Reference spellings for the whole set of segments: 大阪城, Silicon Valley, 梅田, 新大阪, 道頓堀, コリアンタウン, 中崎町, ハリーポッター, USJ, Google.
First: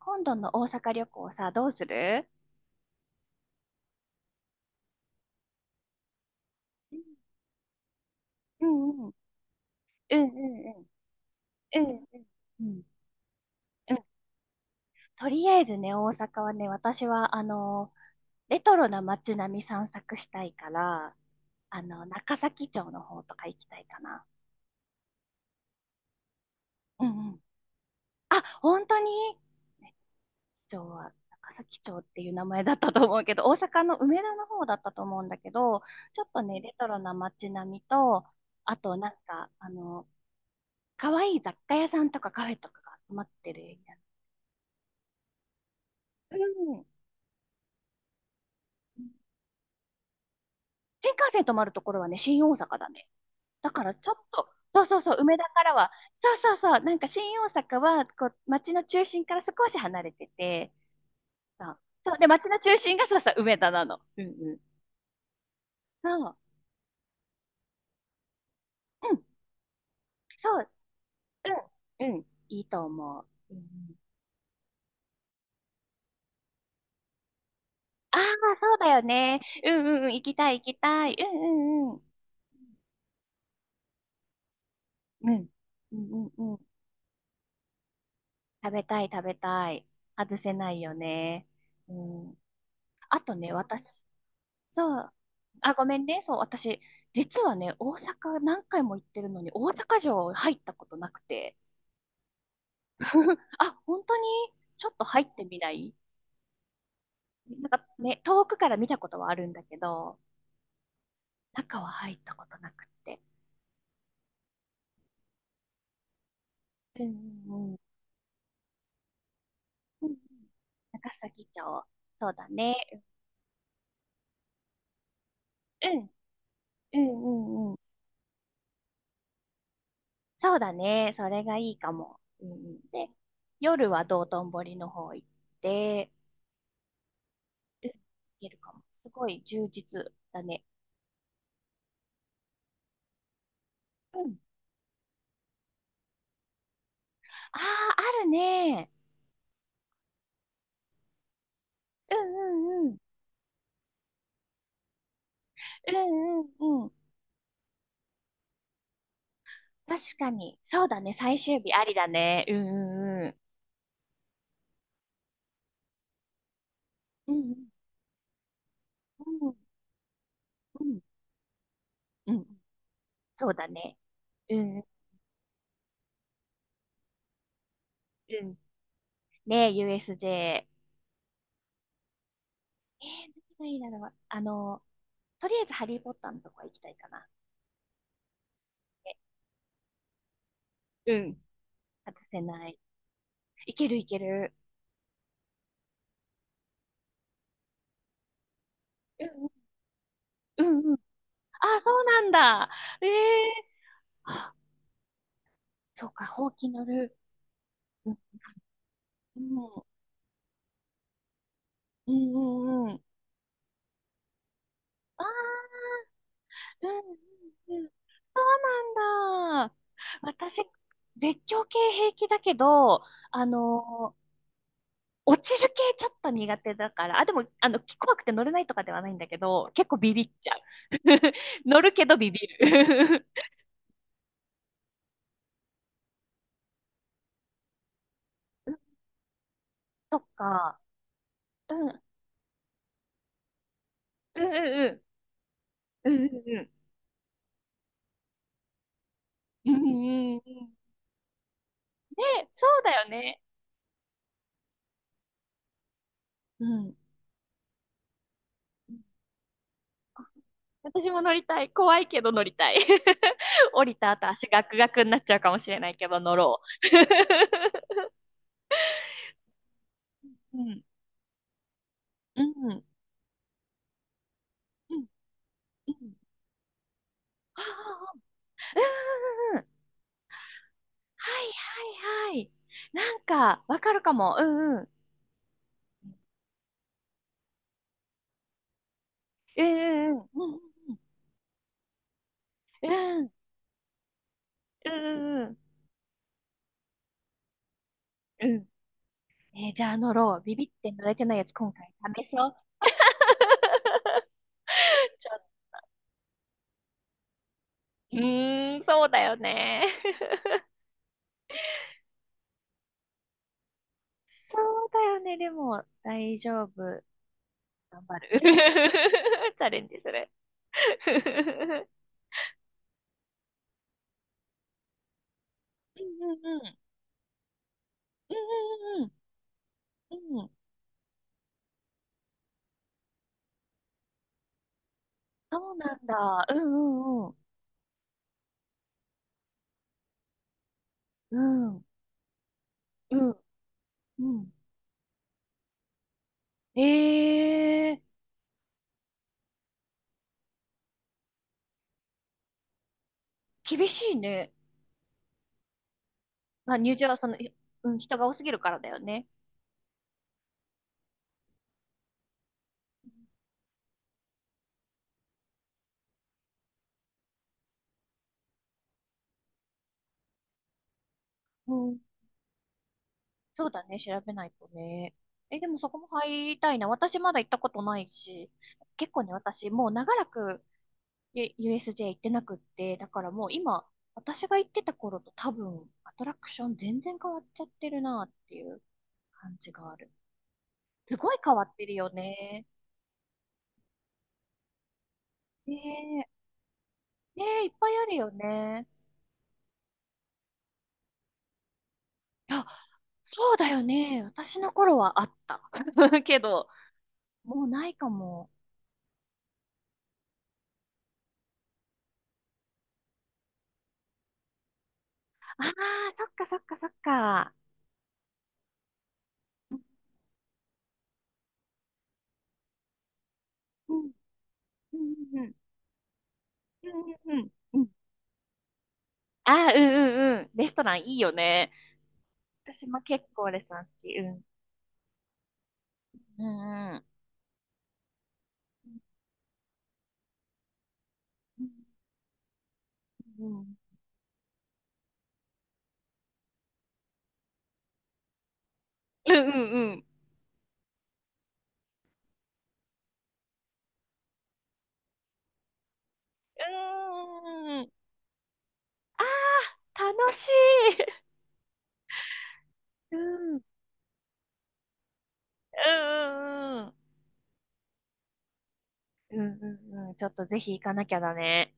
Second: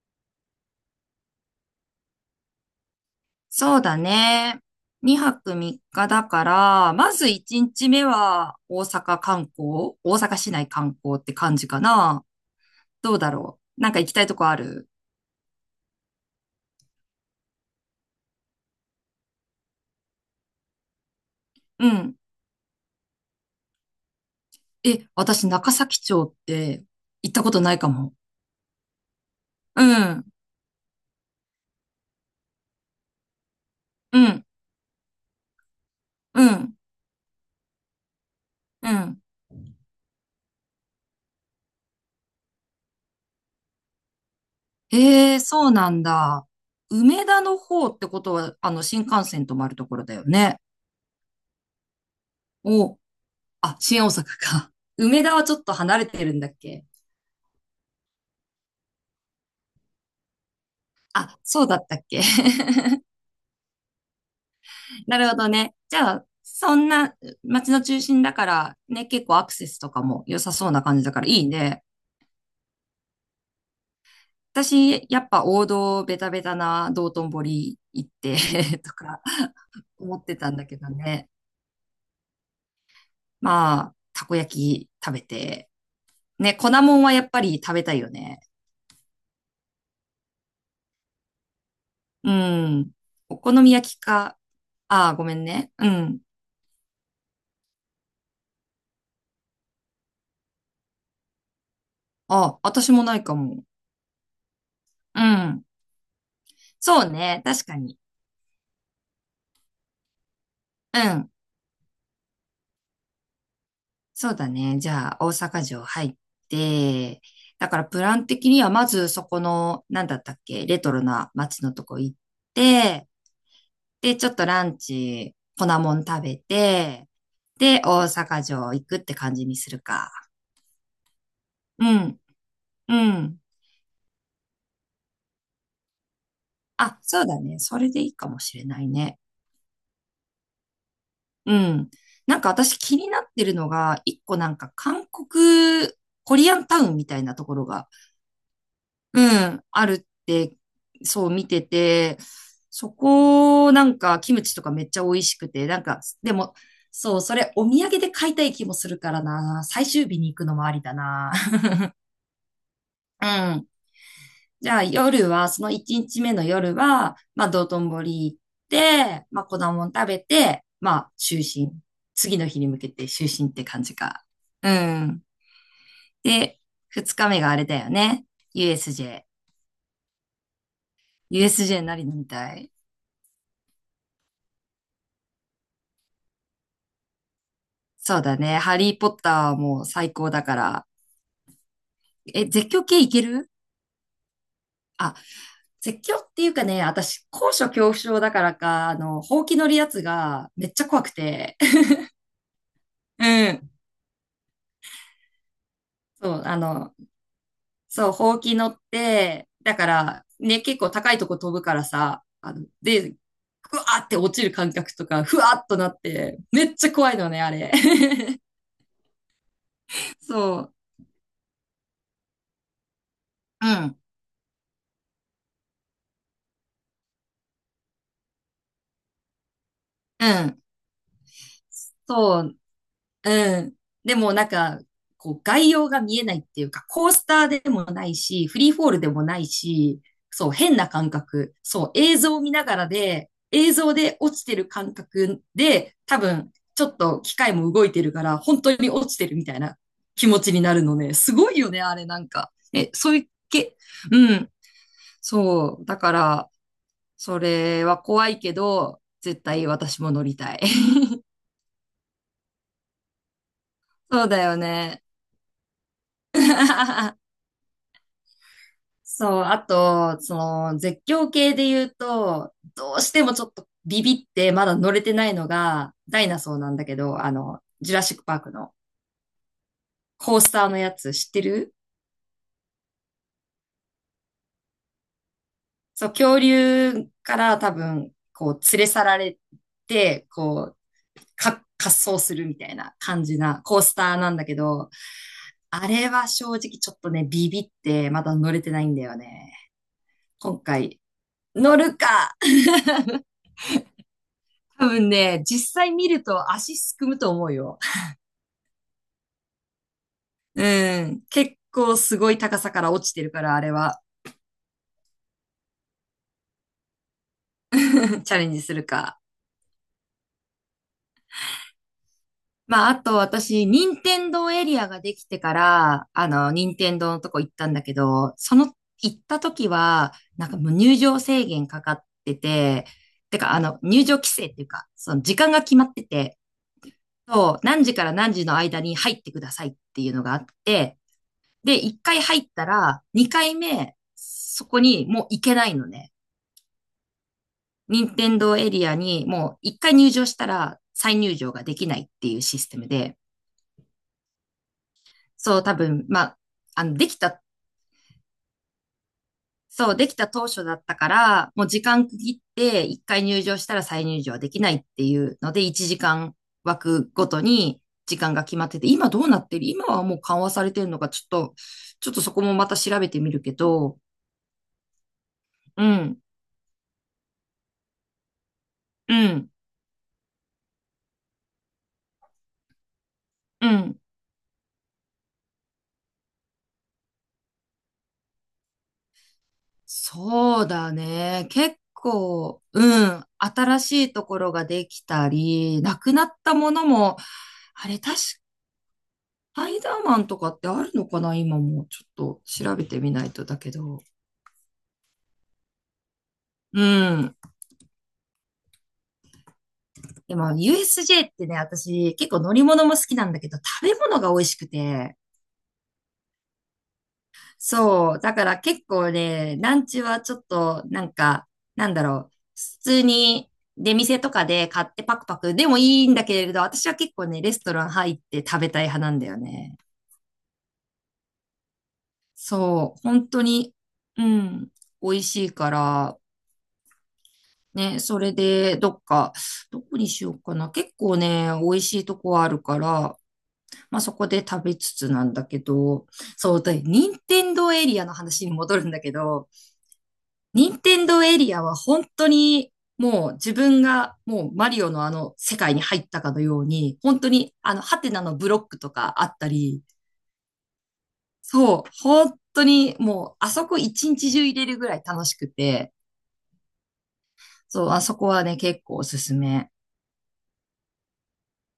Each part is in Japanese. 今度の大阪旅行さ、どうする？そうだね。2泊3日だから、うまず1日目は大んうん。うん阪観光、大う阪市ん内うん。観光って感じうかんうな。ん。うんどうだろう。なんうん。か行きたいとこある？とりあえずね、大阪はね、私は、レトロな街並み散策したいから、うん。中崎町の方とか行きたいかな。え、私中崎町ってうんう行っん。たことないかも。あ、本当に？うん、町は、中崎町っていう名前だったと思うけど、大阪の梅う田ん、の方だったと思うんだけど、ちょっとうね、レん、トロな街並みと、あうとなんん。か、可愛い雑貨屋さんとかカフェとかが集まってるエリええ、そうなんア。うだ。ん。梅田の方ってことは、新幹線止まるところだよね。新幹線止まるところはね、新大阪だお、ね。だあ、からち新大ょっ阪と、か。そうそうそう、梅田梅田はちょかっとらは、離れてそるうんだっそうそう、け？なんか新大阪は、こう、街の中心から少し離れてて、あ、そそうだう、ったっそう、け？ で、街の 中心がそうそう、梅田なの。うんうん。なるほどね。じそゃあ、う、そんな街の中心だからね、うん、結構アクセスとかも良そさう、そうな感じだからいいね。うん、うん、いいと思う。うんうん、私、やっぱ王道ベタベタな道頓堀行っああ、て そう だとよかね。うんうんうん、思行っきてたたんい行だきけどたい。うね。んうんうん。まあ、たこ焼き食べうん、て。うんうんね、うん。粉もんはやっぱり食べたいよね。食べたい、食べたい。外せないよね。ううん。ん。あとお好ね、み焼き私、か。そあう、あ、ごめんね。あ、ごうめんん。ね。そう、私、実はね、大阪何回も行ってるのに、大阪城入ったことなくて。あ、私もないか も。あ、本当に？ちょっとう入ってみん。ない？そうね。な確んかかに。ね、遠くから見たことはあるんだけど、うん。中は入ったことなくって。そうだね。じゃあ、大阪城入っうん、て、うだん、うん。からプラン的にはまずそこの、なうんんうだん、ったっけ、レトロ中な崎街のと町。こ行っそうだね。て、で、ちょっとランチ、粉うもんん、食べうて、ん、うん、うん。で、大阪城行くって感じにするか。そうだね。それがいいうかも。ん、うんうん、うで、ん。夜は道頓堀の方行って、あ、そうだね。そうん、れ行でいいかもけしるれかなも。いすね。ごい充実だね。うん。なんか私気になってるのが、う一個ん。なんか韓国、コリアンタウンみたいなとこああ、ろがあるね。うん、あるって、そう見てうて、んうんうそん。こ、なんか、キムチとかめっちゃ美味しくて、なんうか、でんうも、んうん。そう、それ、お土産で買いたい気もするからな。最確終日にか行くのに。もありそうだだね。な。最終日ありだね。うんうん ううん。ん。じゃあ、夜は、その1日目の夜は、うまあ、道ん頓堀行って、まうあ、ん粉もん食べて、うまん。あ、就寝。うん次うん、の日に向けて就そ寝っうてだ感じね。か。うんううん、ん。で、2日目があれだよね。USJ。ねえ、USJ。USJ 何飲みたい？えー、何がいいだろう。とりあえずハリーポッターのとこ行きたいかな。そうだね。ハリーポッね、ターはもう最高だから。うん。外せえ、な絶い。叫系いける？いけるいける。あ、絶叫っていうかね、私、高所恐怖症だからか、うほうんき乗るやつがうんめっちうゃんうん。怖くて。あ、そうなんだ。えうえ、ん。あ、そうか、そう、ほうき乗る。そうう、ん、ほうき乗っうて、ん、だから、ね、結構高いとこ飛ぶからうさ、んうんうん。で、ふわーって落ちる感覚とあか、ふわーっあ、となって、めっうちゃん怖いのね、あれ。うんうん。そうなんだ。私、そう。絶叫系平気だけど、あうん。のー落ちる系ちょっと苦手だから、あ、でも、怖くて乗れないとかではないんだけど、結構ビビっうちゃう。ん。乗るけどビビそうる。うん。でもなんか、こう概要が見えないっていうか、コースターでもないし、フリーフォー ルでもないし、そっそう、変か。な感覚。うそん、う、うん、映像を見ながらで、映像で落うちてる感ん、覚で、う多ん、分、うん、ちょっと機械も動いてるから、本当に落ちてるみたいうん、なう気ん、う持ん、うちん、にうん、なるのね。すごいよね、あれなねんえ、か。そうえ、だよそういうね。け、うん。そう、だから、うん。それは怖いけど、絶対私も乗りたい。私も 乗りたい。怖いけど乗りたい。降りたそ後うだ足よガクガね。クになっちゃうかもしれないけど乗ろ そう、あと、そう。うの、ん。絶叫系で言ううと、ん。うん。どうしてもちょっとビビって、まだ乗うれんてないのうが、ん、ダイナソーなんだけど、あジュラあ、シックパークのうんうんうん。コースターのやつ知はっている？はいはい。なんか、わかるかも。うんうん。そう、恐竜から多分、こう、連れ去られうんうて、こう、んか、滑走するみたいうなん。う感んじなコースターなんだけうど、んうん。うんあれは正直ちょっとね、ビビって、まだうん乗うれん。てないんだよね。えー、じゃあ乗ろう。ビ今ビって回、乗れてないやつ今乗回る試か？そう。多分 ちょ、ね、実際見ると足すくむと思うよ。うーん、そうだよね。うん。結構すごい高さから落ちてるから、あれは。そうだよね。でも、大丈夫。頑張 る。チャレンジするか。チャレンジする。うまあ、あと私、任天堂エリアができてかんら、うんう任ん。天堂のとこ行ったんだけうど、その、んうん行った時は、うん。うなんん。かもう入場制限かかってて、てか、入場規制っていうか、その時間がそう決まっなてんて、だ。うんうんそう、何時から何時の間に入ってくださいっていうのがあって、うん。で、うん。一回入ったら、う二ん。回目、うん。そこにもう行けないのね。え任え天堂エリアにもう一回入場したら再入場ができないっていうシステムで、ー、厳しいね。そう多分、まあ、まあ、入で場はきその、た、い、うん、人が多すぎるからだよね。そう、できた当初だったから、もう時間区切って一回入場したら再入場はできないっていうので、一時間枠ごとに時間が決まってて、今どうなってる？今はもう緩和されてるのか、ちょっと、うん。そこもまた調べてみるけそうだね。ど、調べないとね。え、でもうそこもん、入りたいな。私まだ行ったことないし。結う構ね、ん、私もう長らくゆ、 USJ 行ってなくって、だからもうう今、ん。私が行ってた頃と多分、アトラクション全然変わっちゃってるなっていう感じがある。そうだすごいね。変わっ結てるよ構、ね。うん、新しいところができたり、なくなねったものも、え、ねえ、いっぱあいれ、ある確か、よね。スパイダーマンとかってあるのかな？今もちょっとあ、調べてみないとそうだだけよど。ね。私の頃はあった。けど、うん。もうないかも。でも、USJ ってね、私結構乗り物も好きなんだけど、食べ物が美味しくて。ああ、そっかそっかそっか。そう。だから結構ね、ラうンチはちょっと、なんか、なんだろう。普通に出ん、店とかで買っうてん、パクパうん、クでもいいんだけれど、私うは結ん、構ね、うん、レストうラん。ン入って食べたい派なんだよああー、ね。うん、うん、うん。レストランいいよね。私そう。も結本当構レストに、ラン好き。ううん、ん。美味しいから、うん、うん。ね、それで、どっか、どこにしようかな。結構ね、うん美味しいとこあるから、うんまあそこで食べつつなんだけど、そう、で、任天堂エリアの話に戻るんだけうんど、うんうん。任天堂エリアは本当にもう自分がもうマリオのあの世界に入ったかのように、本当にあうーのん。ハテナのブロックとかあったり、楽しい。そう、本当にうもうあんうんそこ一日中入れるぐらい楽しくて、うんそう、あそこはね、結構おすすうんめ。うんうんうん。ちょっとぜひ行かなきゃだね。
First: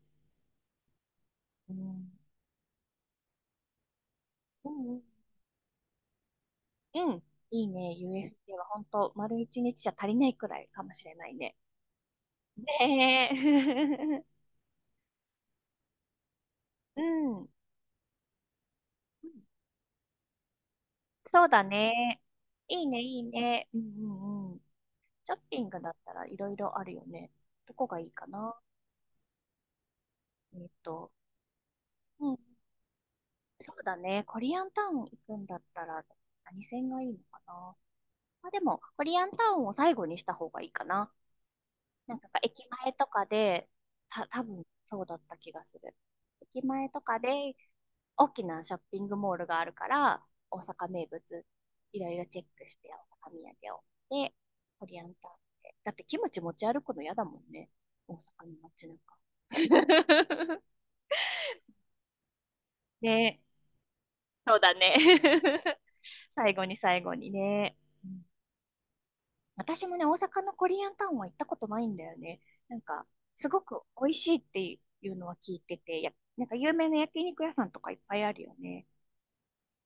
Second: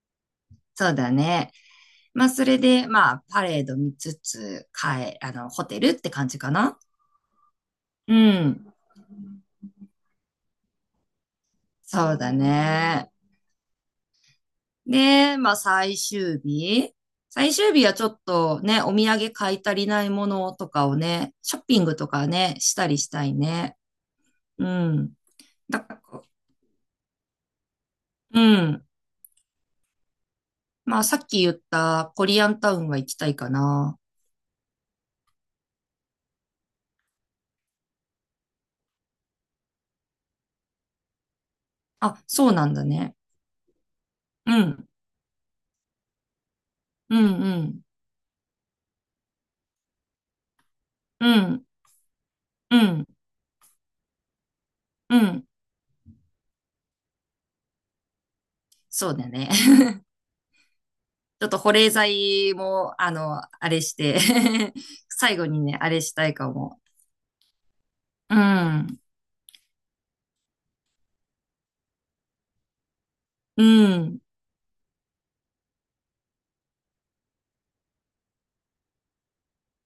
そうだね。うん。まあ、それで、まあ、パレード見つつ、うんうん。帰、あの、ホテルって感じかな。うん。うんん、いいね。う USD はん。本当丸一日じゃ足りないくらいかもしれないね。そうだね。ねえ。で、まあ最終日。うん。うん、最終日はちょっとね、お土産買い足りないものとかをね、そうショだッピングとね。かね、しいいたりね、しいいたいね。ね。うんうんうん。うん。ショッピングだだっかたら、らいろいろあるよね。どこがいいかうな？ん。えっまあと、さっき言ったコうん、リアンタウンは行きたいかそうだな。ね。コリアンタウン行くんだったら、何線がいいのかな。まあ、でも、コリアンタウンを最後にした方がいいかな。なんあ、か、そうな駅んだ前とね。かで、た、多う分ん。そうだった気がする。駅前とうかん、で、うん。大きなショッピングモールがあるから、大阪名う物、ん、いろいろチェックしうて、ん、大阪土産を。で、コリアンうタウん。ンで。だってキムチ持ち歩くの嫌だもんね。大阪の街なんそうか。だね。ちょっと保冷剤も、ね、あれして そうだね。最後にね、あれしたいか最後に、も。最後にね。うん、うん、私もね、大阪のコリアンタウンは行ったことないんだよね。なんか、すごうく美味ん。しいっていうのは聞いてて、や、なんか有名な焼肉屋さんとかいっぱいあるよね。いっ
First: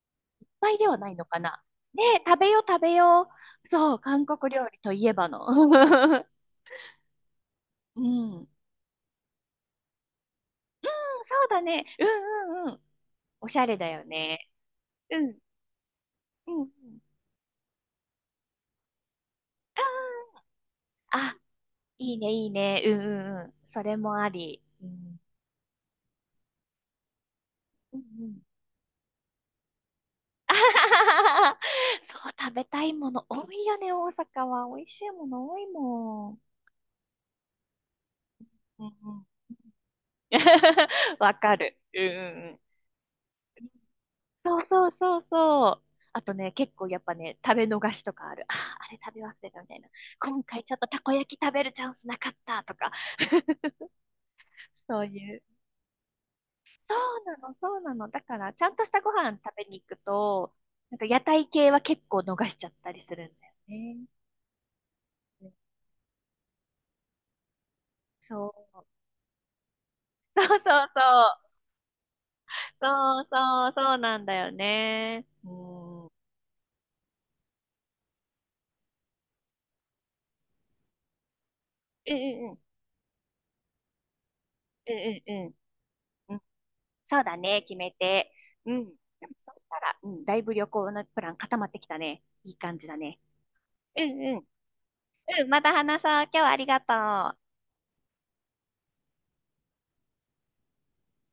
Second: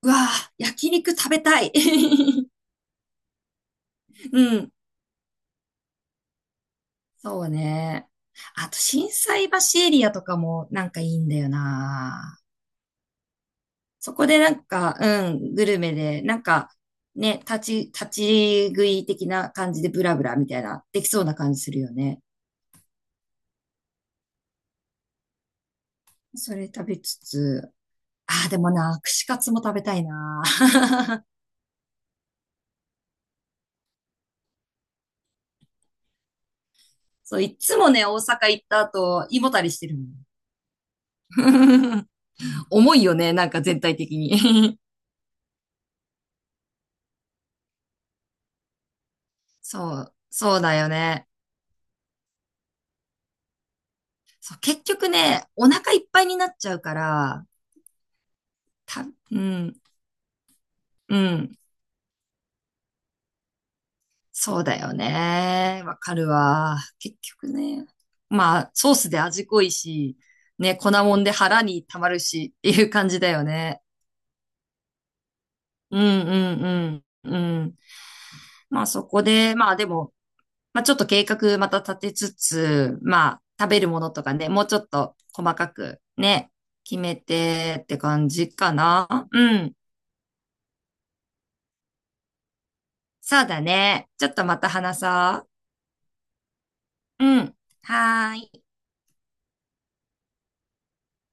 うわぁ、ぱいで焼はない肉の食かべたな。い。ねえ、食べよう食べよう。そう、韓う国料ん。理といえばの。そううね。ん。うん、あと、心斎橋エリアとかもなんかいいんだそうよだね。うな。んうんうん。おしゃれだよそこでね。なんか、ううん。ん、グルメで、なんうんうん。か、ね、立ち食い的な感じでブラブラみたいな、できそうあ、な感じするよいいね。ねいいね。うんうんうん。それもあり。うん。それ食べつつ、うんうん。 ああ、でもな、串カツも食べたいな。あ はははそう、食べたいもの多いよね、大阪は。美味しいもの多いもん。そう、いつもね、大阪行ったうんうん。 後、胃もたりしてるも ん。わかる。うん うんうん。重いよね、なんか全体的そうに。そうそうそう。あとね、結構やっぱね、食べ逃しとかある。あー、あれ食べ忘 れたみたいな。そう、今そう回ちょだっとよたこね。焼き食べるチャンスなかったとか、そう、結そう局いう。ね、お腹いっぱいになっちゃうかそうなら、の、そうなの。だから、ちゃんとしたた、ご飯う食べん、に行くと、なんかう屋台ん。系は結構逃しちゃったりするんだよね。そうだよね。わかるわ。結局ね。まそあ、う。ソースで味濃いし、そうね、そう粉そもんでう。腹に溜まるしっていう感そじうだよそう、ね。そうなんだよね。ううんん。うんうんうん。うん。まあそこで、まあでも、まあちょっと計画また立てうつんうん。つ、まあ食べるものとかね、もうちょっうとんうんうん。細かくうん、ね、決めそうだね、決てっめて感て。じかうん。でな。もうそうしん。たら、うん、だいぶ旅行のプラン固まってきたね。いい感じだね。そうだうんね。ちょっうとん。また話うそん、また話そう。今日はありがとう。うう。ん。はーい。